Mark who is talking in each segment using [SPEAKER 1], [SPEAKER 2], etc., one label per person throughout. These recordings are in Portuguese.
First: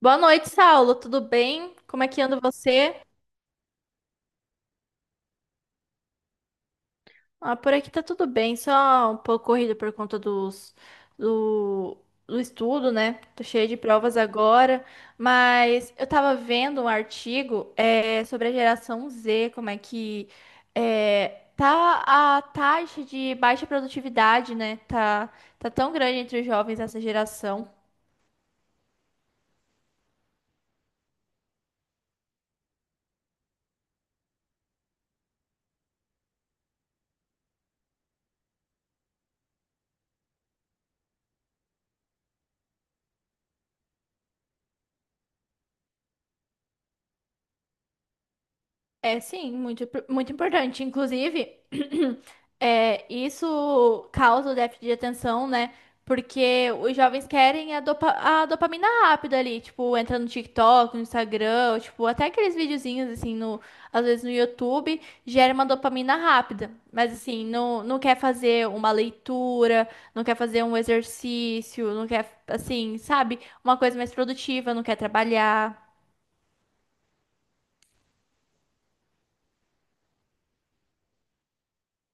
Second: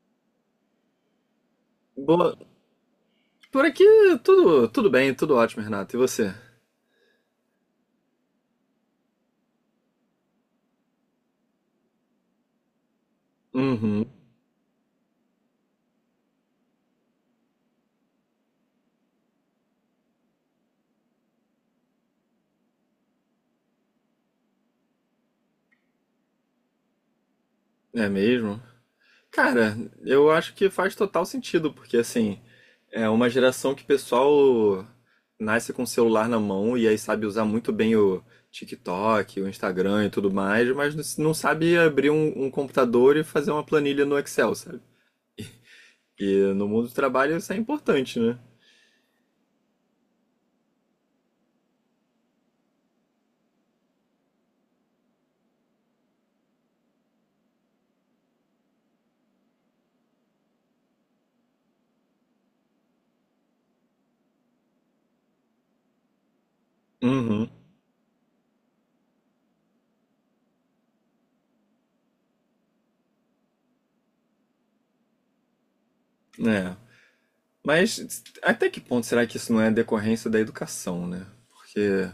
[SPEAKER 1] Boa noite, Saulo. Tudo bem? Como é que
[SPEAKER 2] Boa.
[SPEAKER 1] anda você?
[SPEAKER 2] Por aqui tudo bem, tudo ótimo, Renato. E você?
[SPEAKER 1] Ah, por aqui tá tudo bem, só um pouco corrido por conta do, do estudo, né? Tô cheia de
[SPEAKER 2] Uhum.
[SPEAKER 1] provas agora, mas eu tava vendo um artigo sobre a geração Z, como é que tá a taxa de baixa produtividade, né? Tá, tá tão grande entre os jovens dessa geração.
[SPEAKER 2] É mesmo? Cara, eu acho que faz total sentido, porque assim, é uma geração que o pessoal nasce com o celular na mão e aí sabe usar muito bem o TikTok, o Instagram e tudo mais, mas não sabe abrir um computador e fazer uma planilha no Excel, sabe? E no mundo do trabalho isso é importante, né?
[SPEAKER 1] É sim, muito, muito importante. Inclusive, isso causa o déficit de atenção, né? Porque os jovens querem a dopamina rápida ali, tipo, entra no TikTok, no Instagram, ou, tipo, até aqueles videozinhos, assim, às vezes no YouTube, gera uma dopamina rápida. Mas, assim,
[SPEAKER 2] Uhum.
[SPEAKER 1] não quer fazer uma leitura, não quer fazer um exercício, não quer, assim, sabe? Uma coisa mais produtiva, não quer trabalhar.
[SPEAKER 2] É. Mas até que ponto será que isso não é decorrência da educação, né? Porque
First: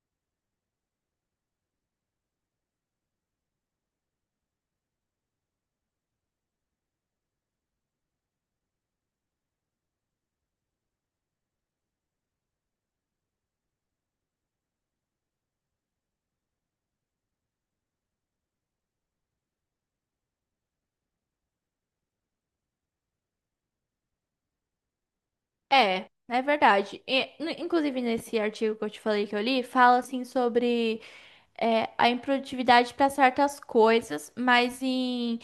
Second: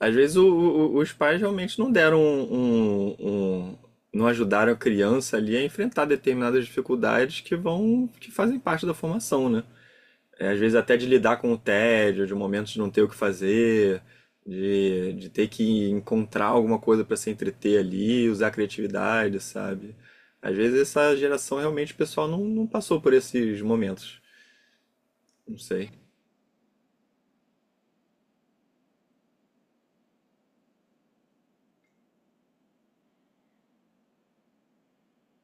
[SPEAKER 2] às vezes os pais realmente não deram um- não ajudaram a criança ali a enfrentar determinadas dificuldades que que fazem parte da formação, né? É, às vezes até de lidar com o tédio, de momentos de não ter o que fazer, de ter que encontrar alguma coisa para se entreter ali, usar a criatividade, sabe? Às vezes essa geração realmente o pessoal não passou por esses momentos. Não sei.
[SPEAKER 1] É, é verdade. E, inclusive, nesse artigo que eu te falei que eu li, fala assim sobre a improdutividade para certas coisas, mas em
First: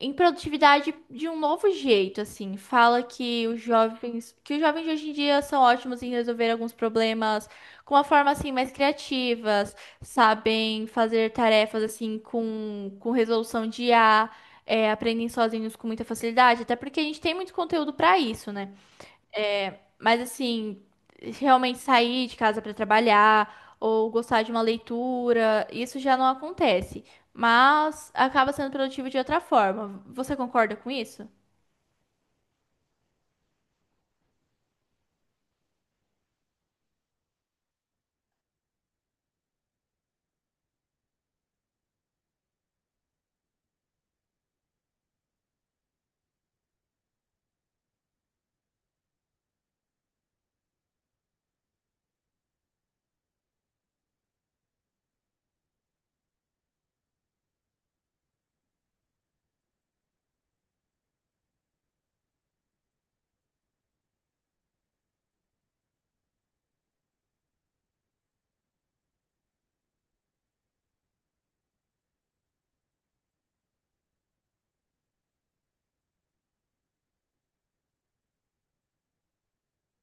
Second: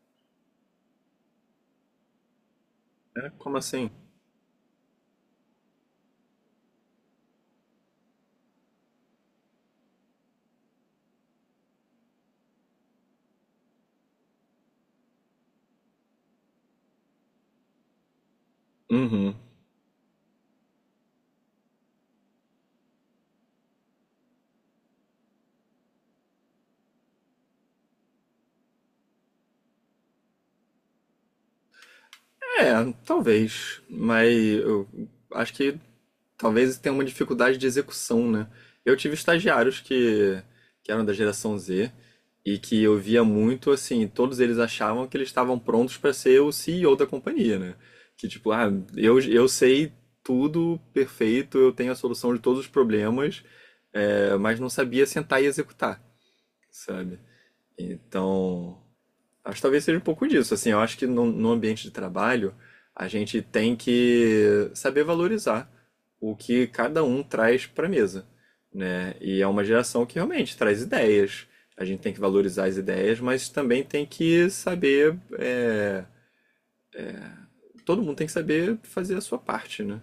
[SPEAKER 1] improdutividade de um novo jeito, assim. Fala
[SPEAKER 2] É, como assim?
[SPEAKER 1] que os jovens de hoje em dia são ótimos em resolver alguns problemas com uma forma assim mais criativas, sabem fazer tarefas assim com resolução de IA, aprendem sozinhos com muita facilidade, até porque a gente tem muito conteúdo para isso, né?
[SPEAKER 2] Uhum.
[SPEAKER 1] Mas assim, realmente sair de casa para trabalhar ou gostar de uma leitura, isso já não acontece. Mas acaba sendo produtivo de outra forma. Você concorda com isso?
[SPEAKER 2] É, talvez. Mas eu acho que talvez tenha uma dificuldade de execução, né? Eu tive estagiários que eram da geração Z e que eu via muito assim, todos eles achavam que eles estavam prontos para ser o CEO da companhia, né? Que tipo, ah, eu sei tudo perfeito, eu tenho a solução de todos os problemas, mas não sabia sentar e executar, sabe? Então, acho que talvez seja um pouco disso. Assim, eu acho que no ambiente de trabalho a gente tem que saber valorizar o que cada um traz para a mesa, né? E é uma geração que realmente traz ideias. A gente tem que valorizar as ideias, mas também tem que saber. Todo mundo tem que saber fazer a sua parte, né?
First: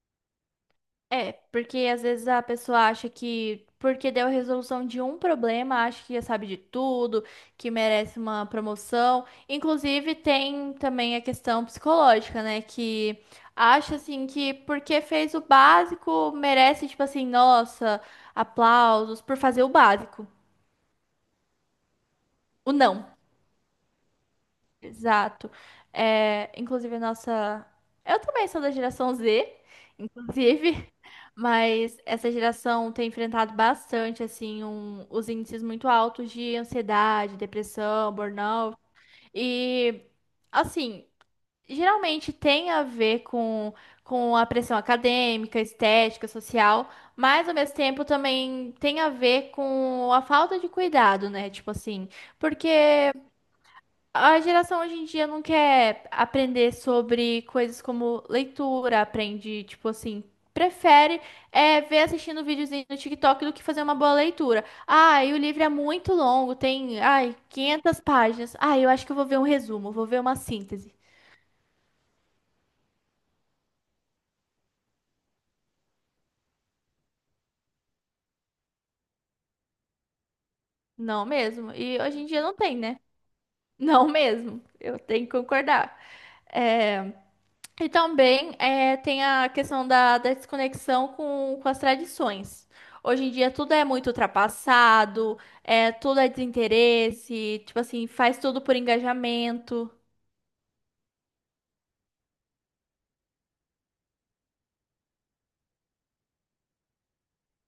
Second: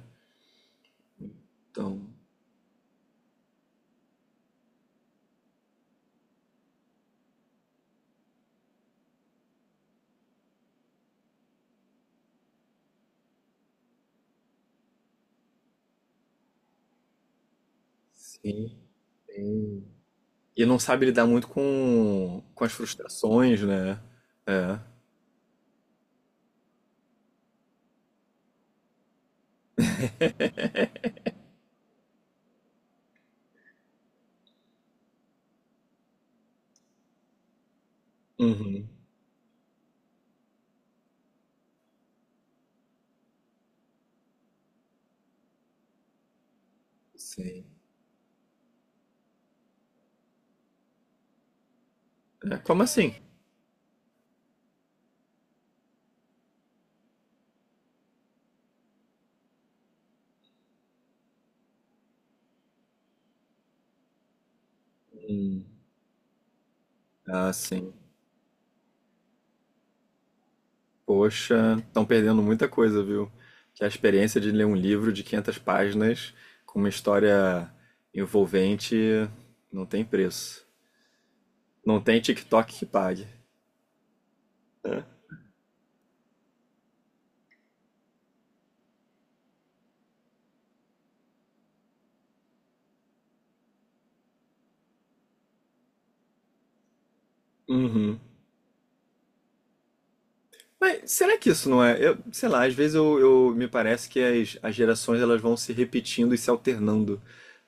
[SPEAKER 1] É, porque
[SPEAKER 2] Então,
[SPEAKER 1] às vezes a pessoa acha que porque deu a resolução de um problema, acha que já sabe de tudo, que merece uma promoção. Inclusive, tem também a questão psicológica, né? Que acha assim que porque fez o básico, merece, tipo assim, nossa,
[SPEAKER 2] sim.
[SPEAKER 1] aplausos por fazer o básico.
[SPEAKER 2] E não sabe lidar muito com as
[SPEAKER 1] O não.
[SPEAKER 2] frustrações, né? É.
[SPEAKER 1] Exato. É, inclusive, a nossa. Eu também sou da geração Z, inclusive, mas essa geração tem enfrentado bastante, assim, os índices muito altos de ansiedade, depressão, burnout.
[SPEAKER 2] Uhum.
[SPEAKER 1] E, assim, geralmente tem a ver com a pressão acadêmica, estética, social, mas ao
[SPEAKER 2] Sim.
[SPEAKER 1] mesmo tempo também tem a ver com a falta de cuidado, né? Tipo assim,
[SPEAKER 2] É, como
[SPEAKER 1] porque.
[SPEAKER 2] assim?
[SPEAKER 1] A geração hoje em dia não quer aprender sobre coisas como leitura, aprende, tipo assim, prefere ver assistindo videozinho no TikTok do que fazer uma boa leitura. Ah, e o livro
[SPEAKER 2] Hum.
[SPEAKER 1] é muito longo, tem, ai,
[SPEAKER 2] Ah, sim.
[SPEAKER 1] 500 páginas. Ah, eu acho que eu vou ver um resumo, vou ver uma síntese.
[SPEAKER 2] Poxa, estão perdendo muita coisa, viu? Que é a experiência de ler um livro de 500 páginas com uma história envolvente não tem preço.
[SPEAKER 1] Não mesmo.
[SPEAKER 2] Não
[SPEAKER 1] E hoje
[SPEAKER 2] tem
[SPEAKER 1] em dia não
[SPEAKER 2] TikTok
[SPEAKER 1] tem,
[SPEAKER 2] que
[SPEAKER 1] né?
[SPEAKER 2] pague.
[SPEAKER 1] Não mesmo. Eu
[SPEAKER 2] Né?
[SPEAKER 1] tenho que concordar. É, e também tem a questão da, da desconexão com as tradições. Hoje em dia tudo é muito ultrapassado, tudo é desinteresse, tipo assim,
[SPEAKER 2] Uhum.
[SPEAKER 1] faz tudo por engajamento.
[SPEAKER 2] Mas será que isso não é? Eu, sei lá, às vezes me parece que as gerações elas vão se repetindo e se alternando,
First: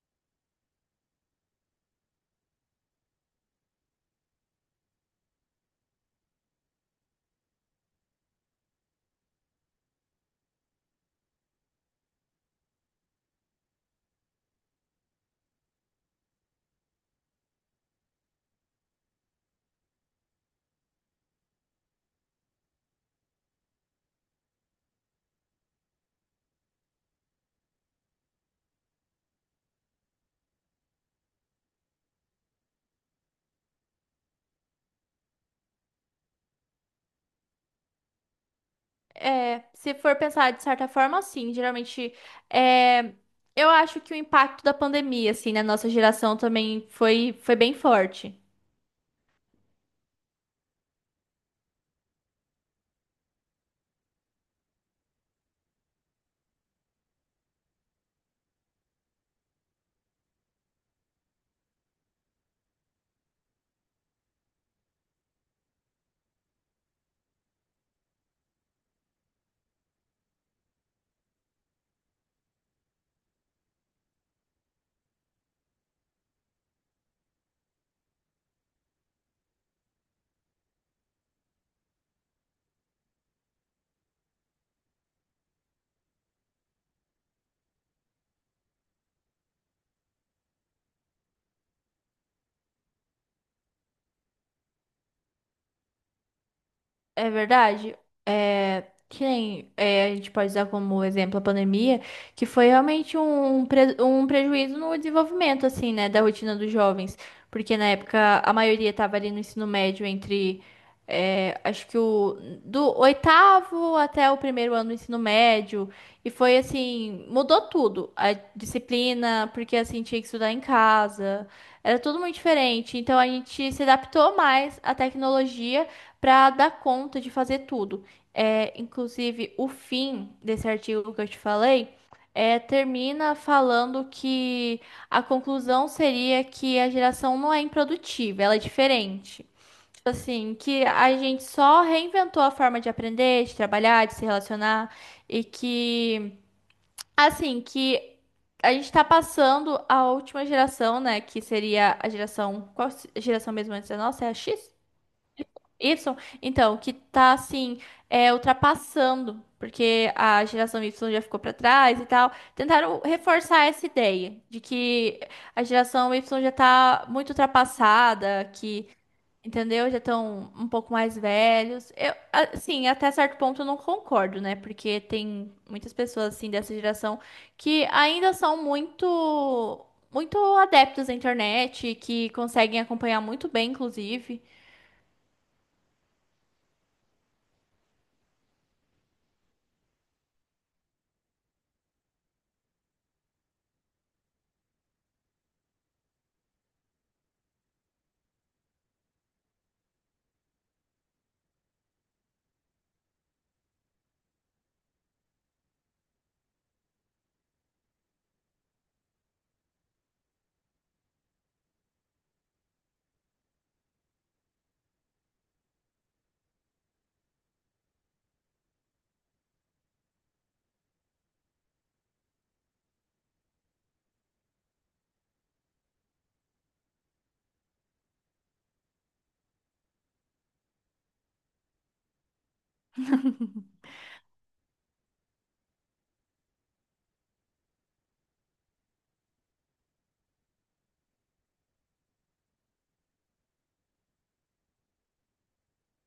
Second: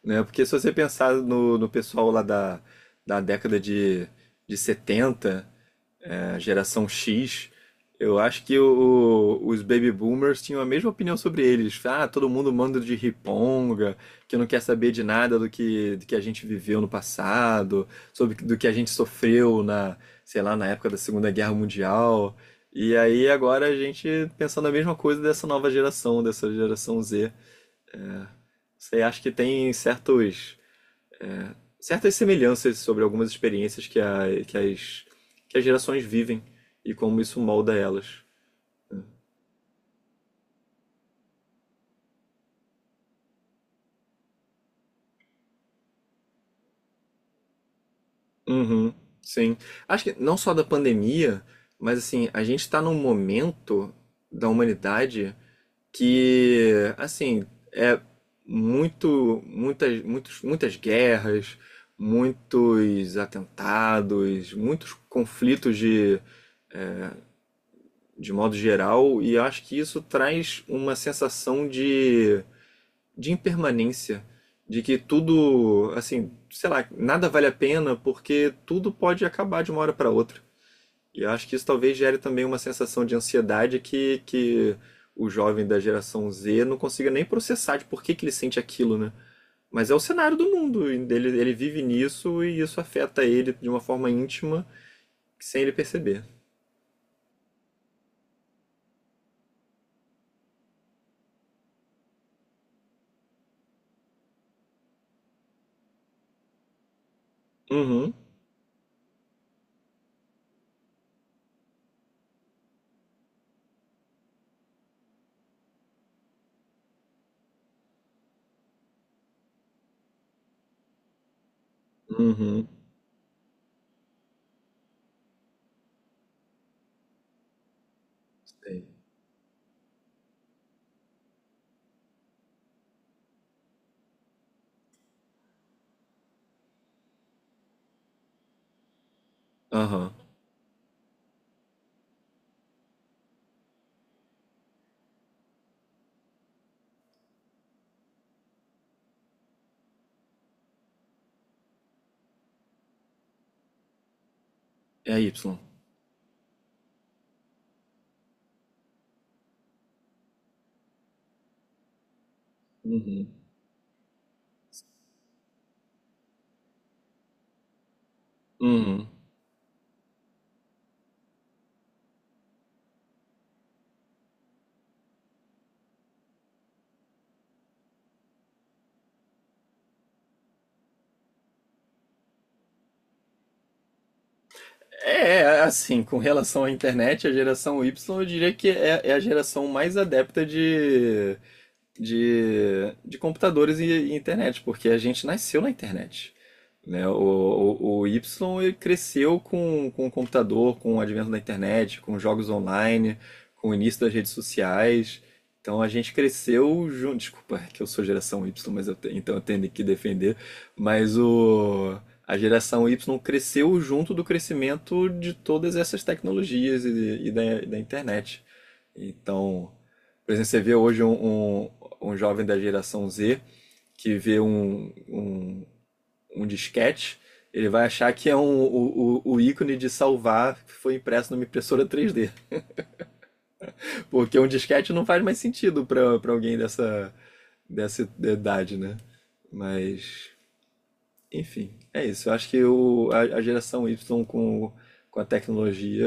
[SPEAKER 2] né? Porque se você pensar no pessoal lá da década de setenta, a geração X, eu acho que os baby boomers tinham a mesma opinião sobre eles. Ah, todo mundo manda de riponga, que não quer saber de nada do que a gente viveu no passado, sobre do que a gente sofreu sei lá, na época da Segunda Guerra Mundial. E aí agora a gente pensando a mesma coisa dessa nova geração, dessa geração Z. Você acha que tem certas semelhanças sobre algumas experiências que, as, que as gerações vivem e como isso molda elas.
[SPEAKER 1] É, se for pensar de certa forma, sim, geralmente é, eu acho que o impacto da pandemia, assim, na nossa geração também foi bem forte.
[SPEAKER 2] Uhum, sim. Acho que não só da pandemia, mas assim, a gente está num momento da humanidade que, assim, é muito, muitas, muitos, muitas guerras, muitos atentados, muitos conflitos de modo geral, e eu acho que isso traz uma sensação de impermanência, de que tudo, assim, sei lá, nada vale a pena porque tudo pode acabar de uma hora para outra. E eu acho que isso talvez gere também uma sensação de ansiedade que o jovem da geração Z não consiga nem processar de por que, que ele sente aquilo, né? Mas é o cenário do mundo, ele vive nisso e isso afeta ele de uma forma íntima sem ele perceber.
[SPEAKER 1] É verdade. É, que nem, é, a gente pode usar como exemplo a pandemia, que foi realmente um prejuízo no desenvolvimento, assim, né, da rotina dos jovens. Porque na
[SPEAKER 2] Uhum,
[SPEAKER 1] época a maioria estava ali no ensino médio entre, acho que do oitavo até o primeiro ano do ensino médio. E foi assim, mudou tudo. A disciplina, porque assim, tinha que estudar em casa. Era tudo muito
[SPEAKER 2] uhum,
[SPEAKER 1] diferente. Então a gente se adaptou mais à tecnologia para dar conta de fazer tudo. É,
[SPEAKER 2] sei.
[SPEAKER 1] inclusive, o fim desse artigo que eu te falei termina falando que a conclusão seria que a geração não é improdutiva, ela é diferente. Tipo
[SPEAKER 2] Aham,
[SPEAKER 1] assim, que a gente só reinventou a forma de aprender, de trabalhar, de se relacionar e que, assim, que a gente está passando a última geração, né? Que seria a geração. Qual geração mesmo antes da nossa? É a X?
[SPEAKER 2] é a Y.
[SPEAKER 1] Y, então, que tá assim, ultrapassando, porque a geração Y já ficou pra trás e tal. Tentaram
[SPEAKER 2] Uhum,
[SPEAKER 1] reforçar essa ideia de que a geração Y já tá muito ultrapassada, que,
[SPEAKER 2] uhum.
[SPEAKER 1] entendeu? Já estão um pouco mais velhos. Eu, assim, até certo ponto eu não concordo, né? Porque tem muitas pessoas assim dessa geração que ainda são muito muito adeptos à internet, que conseguem acompanhar muito bem, inclusive.
[SPEAKER 2] É, é, assim, com relação à internet, a geração Y eu diria que é a geração mais adepta de de computadores e internet, porque a gente nasceu na internet. Né? O Y ele cresceu com o computador, com o advento da internet, com jogos online, com o início das redes sociais. Então a gente cresceu junto. Desculpa é que eu sou geração Y, mas eu te- então eu tenho que defender. Mas a geração Y cresceu junto do crescimento de todas essas tecnologias e da internet. Então, por exemplo, você vê hoje um jovem da geração Z que vê um disquete, ele vai achar que é um, o ícone de salvar que foi impresso numa impressora 3D. Porque um disquete não faz mais sentido para para alguém dessa, dessa idade, né? Mas, enfim, é isso. Eu acho que a geração Y com a tecnologia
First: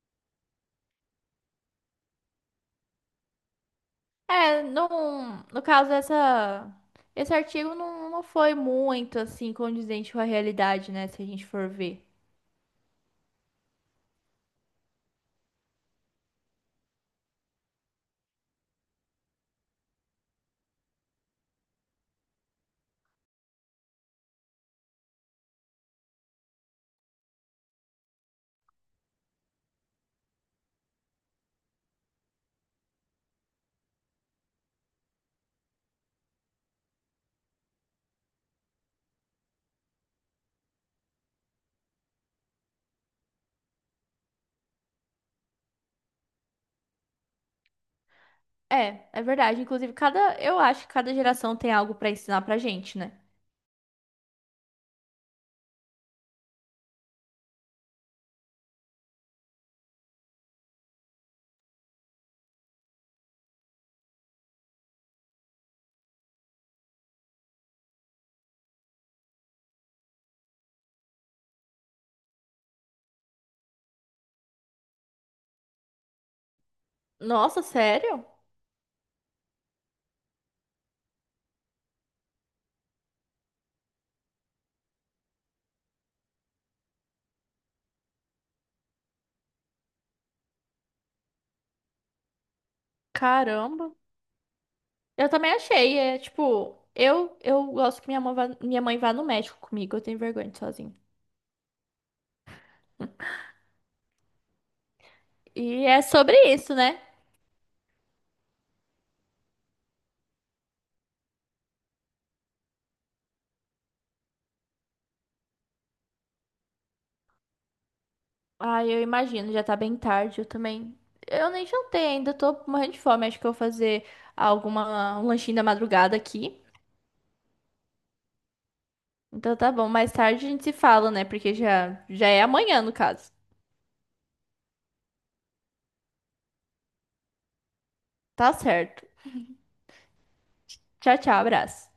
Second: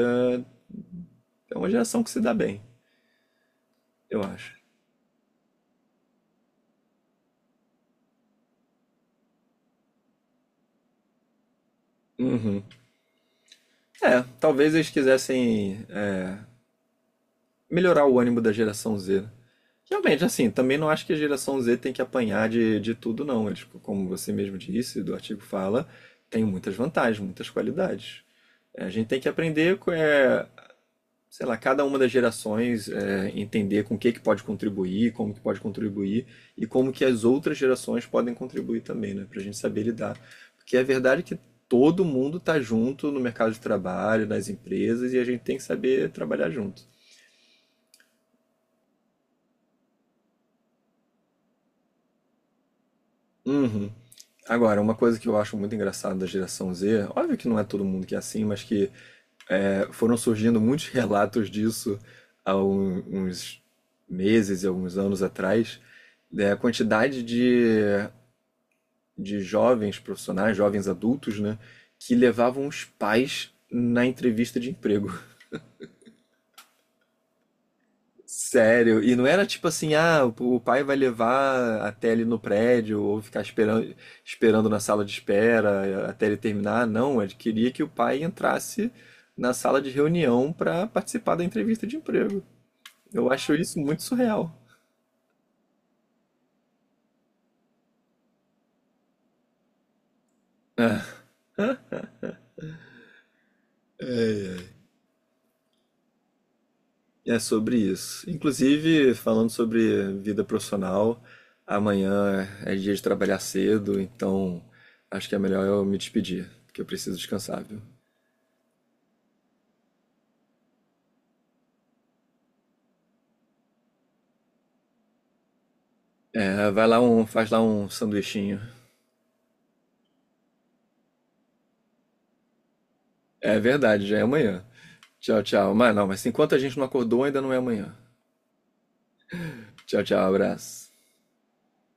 [SPEAKER 2] é uma geração que se dá bem, eu acho.
[SPEAKER 1] É, não, no caso esse artigo não foi muito assim condizente com a realidade, né, se a gente for ver.
[SPEAKER 2] Uhum. É, talvez eles quisessem melhorar o ânimo da geração Z. Né? Realmente, assim, também não acho que a geração Z tem que apanhar de tudo, não. Eles, como você mesmo disse, do artigo fala, tem muitas vantagens, muitas qualidades. É, a gente tem que aprender, sei lá, cada uma das gerações, é, entender com o que que pode contribuir, como que pode contribuir e como que as outras gerações podem contribuir também, né? Pra gente saber lidar. Porque a verdade é que todo mundo tá junto no mercado de trabalho, nas empresas, e a gente tem que saber trabalhar junto.
[SPEAKER 1] É, é verdade. Inclusive, cada, eu acho que cada geração tem algo pra ensinar pra gente, né?
[SPEAKER 2] Uhum. Agora, uma coisa que eu acho muito engraçada da geração Z, óbvio que não é todo mundo que é assim, mas que é, foram surgindo muitos relatos disso há uns meses e alguns anos atrás, da quantidade de jovens profissionais, jovens adultos, né, que levavam os pais na entrevista de emprego.
[SPEAKER 1] Nossa, sério?
[SPEAKER 2] Sério, e não era tipo assim, ah, o pai vai levar até ele no prédio ou ficar esperando na sala de espera até ele terminar. Não, ele queria que o pai entrasse na sala de reunião para participar da entrevista de emprego. Eu acho isso
[SPEAKER 1] Caramba.
[SPEAKER 2] muito surreal.
[SPEAKER 1] Eu também achei, é tipo, eu gosto que minha mãe vá no médico comigo, eu tenho vergonha de ir sozinha.
[SPEAKER 2] É,
[SPEAKER 1] E é sobre isso, né?
[SPEAKER 2] é sobre isso. Inclusive, falando sobre vida profissional, amanhã é dia de trabalhar cedo, então acho que é melhor eu me despedir, porque eu preciso descansar, viu?
[SPEAKER 1] Ah, eu imagino, já tá bem tarde, eu também. Eu nem jantei ainda, tô morrendo de fome. Acho que eu vou fazer alguma, um lanchinho da madrugada aqui.
[SPEAKER 2] É, vai lá um, faz lá um sanduichinho.
[SPEAKER 1] Então tá bom, mais tarde a gente se fala, né? Porque já é amanhã, no caso.
[SPEAKER 2] É verdade, já é amanhã. Tchau, tchau. Mas não, mas enquanto a gente não acordou, ainda não é amanhã.
[SPEAKER 1] Tá certo.
[SPEAKER 2] Tchau, tchau, abraço.
[SPEAKER 1] Tchau, tchau, abraço.